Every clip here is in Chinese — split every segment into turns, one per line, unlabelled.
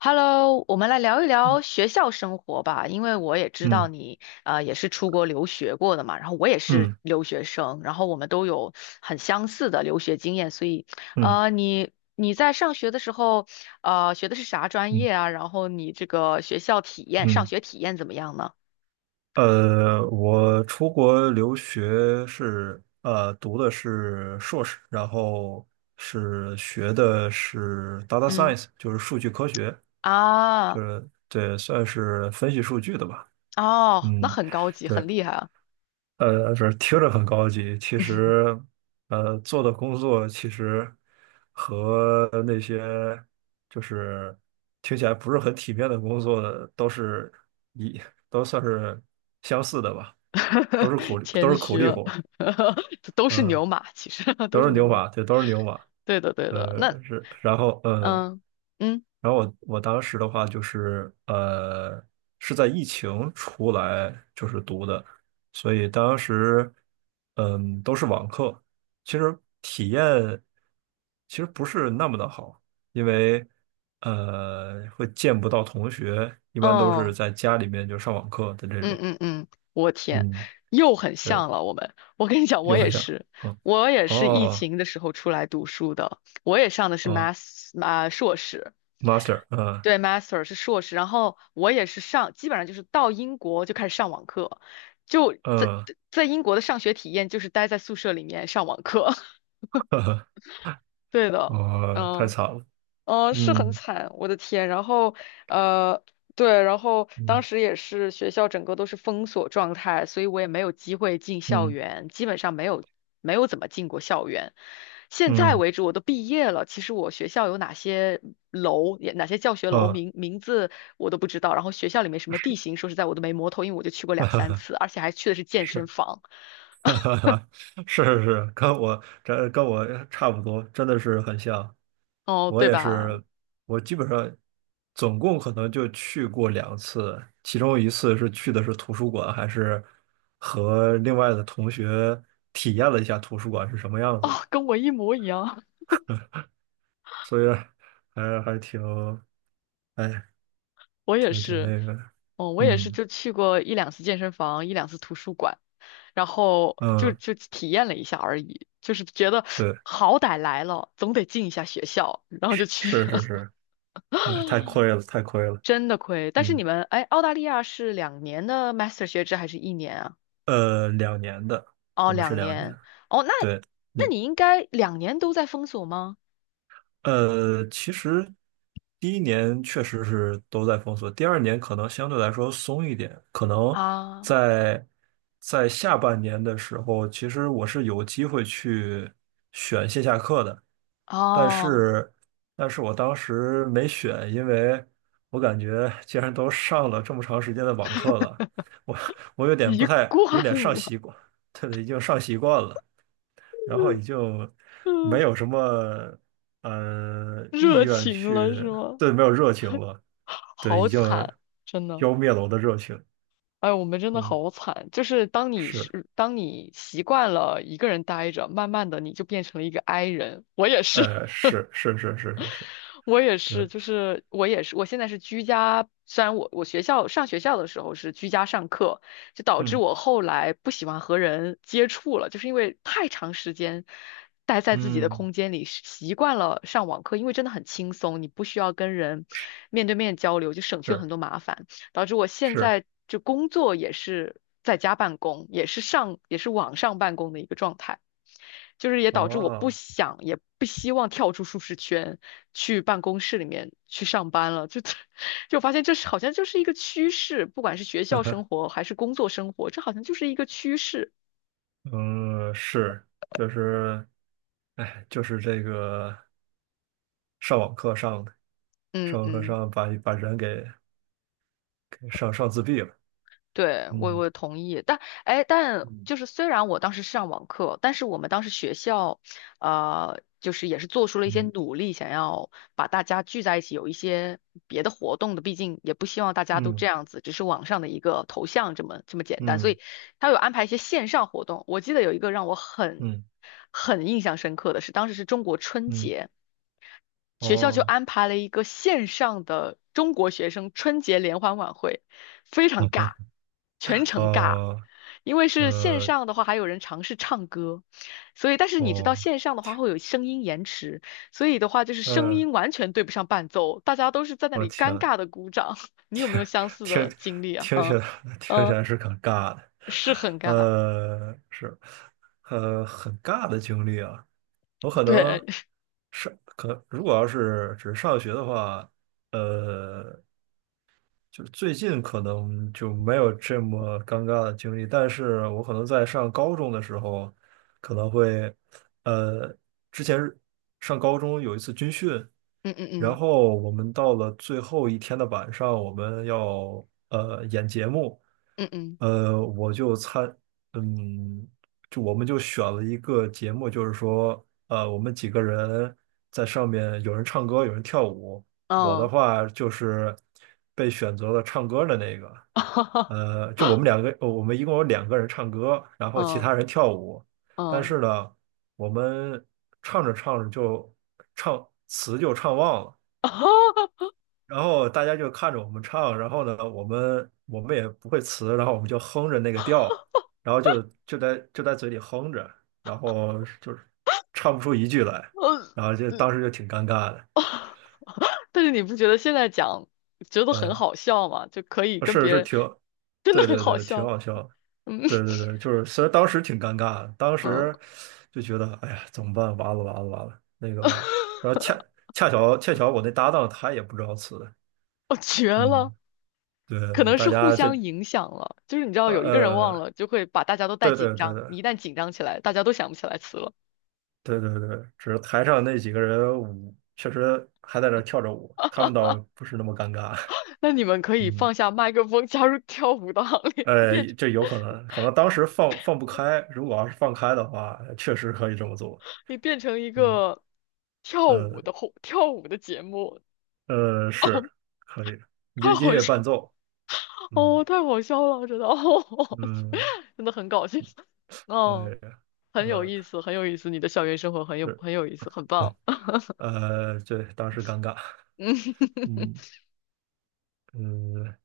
Hello，我们来聊一聊学校生活吧，因为我也知道
嗯
你也是出国留学过的嘛，然后我也是
嗯
留学生，然后我们都有很相似的留学经验，所以
嗯
你在上学的时候学的是啥专
嗯
业啊？然后你这个学校体验，上
嗯，
学体验怎么样呢？
我出国留学是读的是硕士，然后是学的是 data
嗯
science，就是数据科学，
啊
就是对，算是分析数据的吧。
哦，那
嗯，
很高级，
对。
很厉害啊，
不是听着很高级，其实，做的工作其实和那些就是听起来不是很体面的工作的都是一都算是相似的吧，都
谦
是苦
虚
力
了，
活，
都是
呃，
牛马，其实 都
都是
是牛
牛
马，
马，对，都是牛马，
对的对的，那
是。
嗯。嗯
然后我当时的话就是是在疫情出来就是读的，所以当时都是网课，其实体验其实不是那么的好，因为会见不到同学，一般都是
嗯
在家里面就上网课的这
嗯
种。
嗯嗯，我天，
嗯，
又很
对，
像了。我们，我跟你讲，我
又
也
一下
是，
哦
我也是疫
哦
情的时候出来读书的，我也上的是
哦
硕士，
，master，嗯
对，master 是硕士，然后我也是上，基本上就是到英国就开始上网课，就在
嗯，
在英国的上学体验就是待在宿舍里面上网课，
呵呵，
对的，
哦，太
嗯。
惨了，
嗯，是很
嗯
惨，我的天。然后，呃，对，然后当
嗯。
时也是学校整个都是封锁状态，所以我也没有机会进校
嗯
园，基本上没有怎么进过校园。现在
嗯
为止，我都毕业了，其实我学校有哪些楼，也哪些教学楼
呃
名字我都不知道。然后学校里面什么地
是，
形，说实在我都没摸透，因为我就去过
哈
两
哈
三
哈，
次，而且还去的是健身
是，
房，
哈哈哈，是是是，跟我差不多，真的是很像。
哦，
我
对
也
吧？
是，我基本上总共可能就去过2次，其中一次是去的是图书馆，还是和另外的同学体验了一下图书馆是什么样
哦，
子的，
跟我一模一样。
所以还挺，哎，
我也
挺
是，
那个的，
哦，我也是
嗯
就去过一两次健身房，一两次图书馆，然后就
嗯，
就体验了一下而已，就是觉得
对，
好歹来了，总得进一下学校，然后就去
是
了，
是 是，哎，太亏了，太亏了，
真的亏。但是
嗯。
你们，哎，澳大利亚是两年的 master 学制还是1年啊？
两年的，
哦，
我们是
两
两
年。
年。
哦，那
对
那
你。
你应该两年都在封锁吗？
其实第一年确实是都在封锁，第二年可能相对来说松一点，可能
啊，
在在下半年的时候，其实我是有机会去选线下课的，但
哦，
是但是我当时没选，因为我感觉既然都上了这么长时间的网课了，我我有 点不
一
太，有
贯
点上
了，
习惯。对，已经上习惯了。然后你就 没
嗯，
有什么意
热
愿
情了是
去。
吗？
对，没有热情 了。对，
好
已经
惨，真的。
浇灭了我的热情。
哎，我们真的
嗯，
好惨。就是
是，
当你习惯了一个人待着，慢慢的你就变成了一个 i 人。我也是，
是是是是是是，
我也
对，
是，就是我也是，我现在是居家，虽然我上学校的时候是居家上课，就导致
嗯
我后来不喜欢和人接触了，就是因为太长时间待在自己的
嗯，
空间里，习惯了上网课，因为真的很轻松，你不需要跟人
是
面对面交流，就省去了
是
很多麻烦，导致我现
是，
在就工作也是在家办公，也是网上办公的一个状态。就是也导致我不
哦，
想也不希望跳出舒适圈，去办公室里面去上班了。就 就发现这是好像就是一个趋势，不管是学校生 活还是工作生活，这好像就是一个趋势。
嗯，是，就是，哎，就是这个上网课上的，
嗯
上网课
嗯。
上把人给上自闭了。
对，我
嗯
我同意，但哎，但
嗯
就是虽然我当时是上网课，但是我们当时学校，就是也是做出了一些
嗯
努力，想要把大家聚在一起，有一些别的活动的，毕竟也不希望大家都
嗯
这样子，只是网上的一个头像这么简单，所
嗯。
以他有安排一些线上活动。我记得有一个让我很
嗯
很印象深刻的是，当时是中国春
嗯，
节。学校就
哦，
安排了一个线上的中国学生春节联欢晚会，非常
好
尬，
吧，
全程尬。
哦，
因为是线
呃，
上的话，还有人尝试唱歌，所以但是你知道
哦，
线上的话会有声音延迟，所以的话就是声
嗯，
音完全对不上伴奏，大家都是在那
我
里
天，
尴尬的鼓掌。你有没有相似
听
的经历啊？
听起
嗯
来 听起
嗯，
来是很尬的，
是很尬，
是，很尬的经历啊。我可能
对，
上可如果要是只是上学的话，呃，就是最近可能就没有这么尴尬的经历，但是我可能在上高中的时候，可能会，呃，之前是上高中有一次军训，
嗯嗯
然
嗯
后我们到了最后一天的晚上，我们要演节目，
嗯嗯
我就参，嗯，就我们就选了一个节目，就是说，我们几个人在上面，有人唱歌，有人跳舞。我的
嗯，
话就是被选择了唱歌的那个，就我们两个，我们一共有两个人唱歌，然后其
嗯嗯
他人跳舞。但
嗯，
是呢，我们唱着唱着就唱词就唱忘了，然后大家就看着我们唱，然后呢，我们也不会词，然后我们就哼着那个调，然后就在嘴里哼着，然后就是唱不出一句来，
嗯，
然后就当时
嗯
就挺尴尬的。
但是你不觉得现在讲觉得很
呃。
好笑吗？就可以跟
是
别
是
人
挺，
真的
对
很
对
好
对，挺
笑，
好笑的，
嗯
对对对，就是虽然当时挺尴尬的，当
嗯，
时就觉得哎呀怎么办？完了完了完了，那个，然后恰巧我那搭档他也不知道词的，
我绝了，
嗯，对，
可
就
能
大
是互
家这
相影响了，就是你知道
呃
有一个人忘
呃，
了，就会把大家都带
对
紧
对对
张，你一旦紧张起来，大家都想不起来词了。
对对对对，只是台上那几个人舞确实还在那儿跳着舞，他们倒不是那么尴尬，
那你们可 以
嗯。
放下麦克风，加入跳舞的行列，
这有可能，可能当时放不开，如果要是放开的话，确实可以这么做。
你变成一
嗯。
个跳
呃
舞的后跳舞的节目，
是可以，音
太
音
好
乐伴
笑
奏，嗯
哦，太好笑了，我觉得哦，
嗯，
真的很搞笑，
哎
哦，
呀，
很有
呃
意思，很有意思，你的校园生活
是，
很有意思，很
哎，
棒。
对当时尴尬，
嗯，
嗯嗯，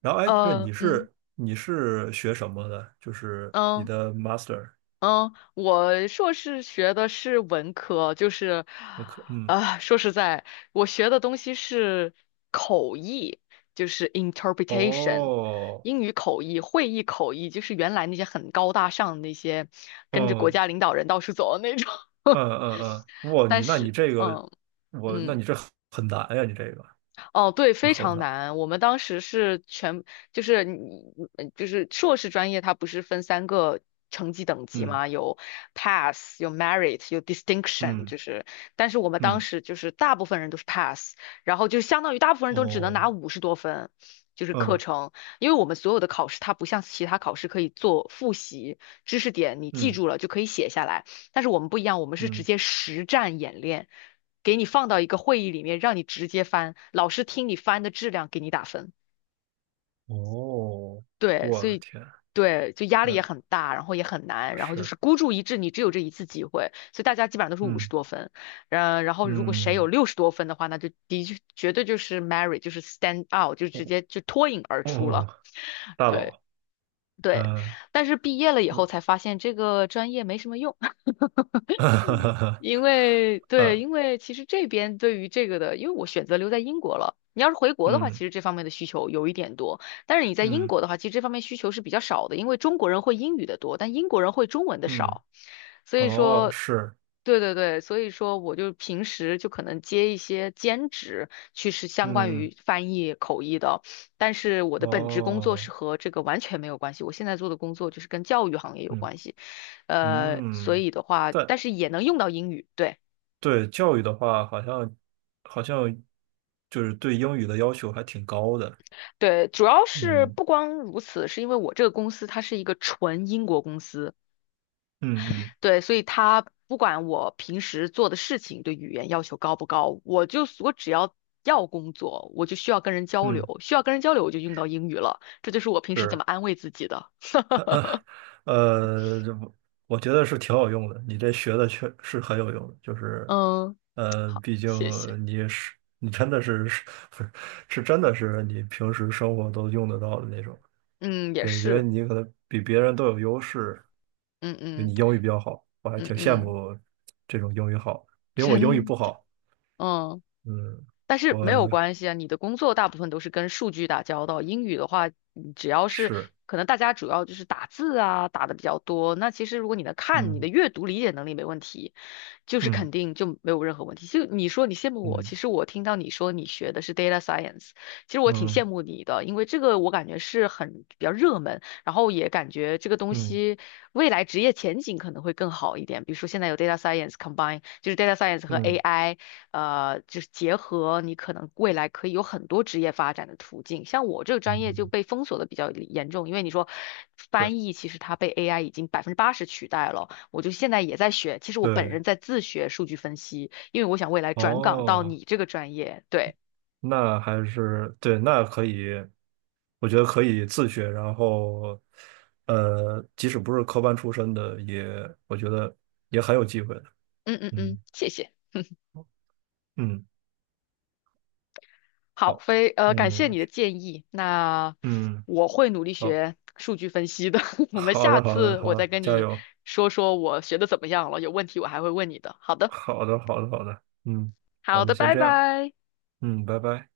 然后哎，这
嗯
你是学什么的？就是你
嗯
的 master
嗯，我硕士学的是文科，就是，
的课，嗯，
啊、说实在，我学的东西是口译，就是 interpretation，
哦，
英语口译、会议口译，就是原来那些很高大上的那些，跟着国
嗯
家领导人到处走的那种。
嗯 嗯嗯，哇，
但是，
你这个，
嗯嗯，
你这很难呀，你这个，
哦，对，
这
非
好
常
难，
难。我们当时是全，就是你，就是硕士专业，它不是分三个成绩等级
嗯
吗？有 pass，有 merit，有 distinction，
嗯
就是，但是我们当
嗯，
时就是大部分人都是 pass，然后就相当于大部分人都只能
哦，
拿五十多分。就是课
嗯
程，因为我们所有的考试，它不像其他考试可以做复习，知识点你记
嗯
住了就可以写下来。但是我们不一样，我们是直
嗯。
接实战演练，给你放到一个会议里面，让你直接翻，老师听你翻的质量给你打分。
哦，
对，
我
所
的
以
天，
对，就压力也
嗯，
很大，然后也很难，然后就是
是，
孤注一掷，你只有这一次机会，所以大家基本上都是五十
嗯
多分，嗯，然后如果谁有
嗯，
60多分的话，那就的确绝对就是 Mary，就是 stand out，就直
哦
接就脱颖而出了。
哦，大
对
佬，
对，
嗯，
但是毕业了以
呃，
后才发现这个专业没什么用。因为对，
呃，
因为其实这边对于这个的，因为我选择留在英国了。你要是回国的话，其
嗯
实这方面的需求有一点多，但是你在英
嗯
国的话，其实这方面需求是比较少的，因为中国人会英语的多，但英国人会中文的
嗯，
少，所以
哦，
说，
是，
对对对，所以说我就平时就可能接一些兼职，去是相关
嗯，
于翻译口译的，但是我的本职工作
哦，
是和这个完全没有关系，我现在做的工作就是跟教育行业有
嗯
关系。所
嗯，
以的话，
但
但是也能用到英语，对
对教育的话，好像就是对英语的要求还挺高的，
对，主要是
嗯
不光如此，是因为我这个公司它是一个纯英国公司，
嗯嗯
对，所以它不管我平时做的事情对语言要求高不高，我只要工作，我就需要跟人交
嗯，
流，需要跟人交流我就用到英语了，这就是我平时怎么
是。
安慰自己的。
这不我觉得是挺有用的，你这学的确是很有用的，就是，
嗯，好，
毕竟
谢谢。
你也是你真的是 是真的是你平时生活都用得到的那种，
嗯，也
对，因为
是，
你可能比别人都有优势，
嗯
就
嗯
你英语比较好，我还
嗯
挺羡
嗯，
慕这种英语好，因为我英语
真
不
的，
好，
嗯。
嗯，
但是
我
没有关系啊，你的工作大部分都是跟数据打交道。英语的话，你只要是
是，
可能大家主要就是打字啊，打的比较多。那其实如果你能看，你
嗯
的阅读理解能力没问题，就是
嗯
肯定就没有任何问题。就你说你羡慕我，
嗯
其实我听到你说你学的是 data science，其实我挺羡
嗯
慕你的，因为这个我感觉是很比较热门，然后也感觉这个东
嗯
西未来职业前景可能会更好一点。比如说现在有 data science combine，就是 data science 和
嗯
AI。就是结合你可能未来可以有很多职业发展的途径。像我这个专业就
嗯，
被封锁的比较严重，因为你说
是，
翻译其实它被 AI 已经80%取代了。我就现在也在学，其实我本
对，
人在自学数据分析，因为我想未来转岗到
哦。
你这个专业。对，
那还是对，那可以，我觉得可以自学，然后，即使不是科班出身的，也我觉得也很有机会的。
嗯嗯嗯，
嗯
谢谢。
嗯，
好，
好，
非呃，感
嗯，
谢
我
你的
去，
建议。那
嗯，
我会努力
好，
学数据分析的。我们
好
下
的，好的，
次
好
我再
的，
跟
加
你
油，
说说我学的怎么样了，有问题我还会问你的。好的。
好的，好的，好的，嗯，好
好
那
的，
先
拜
这样，
拜。
嗯，拜拜。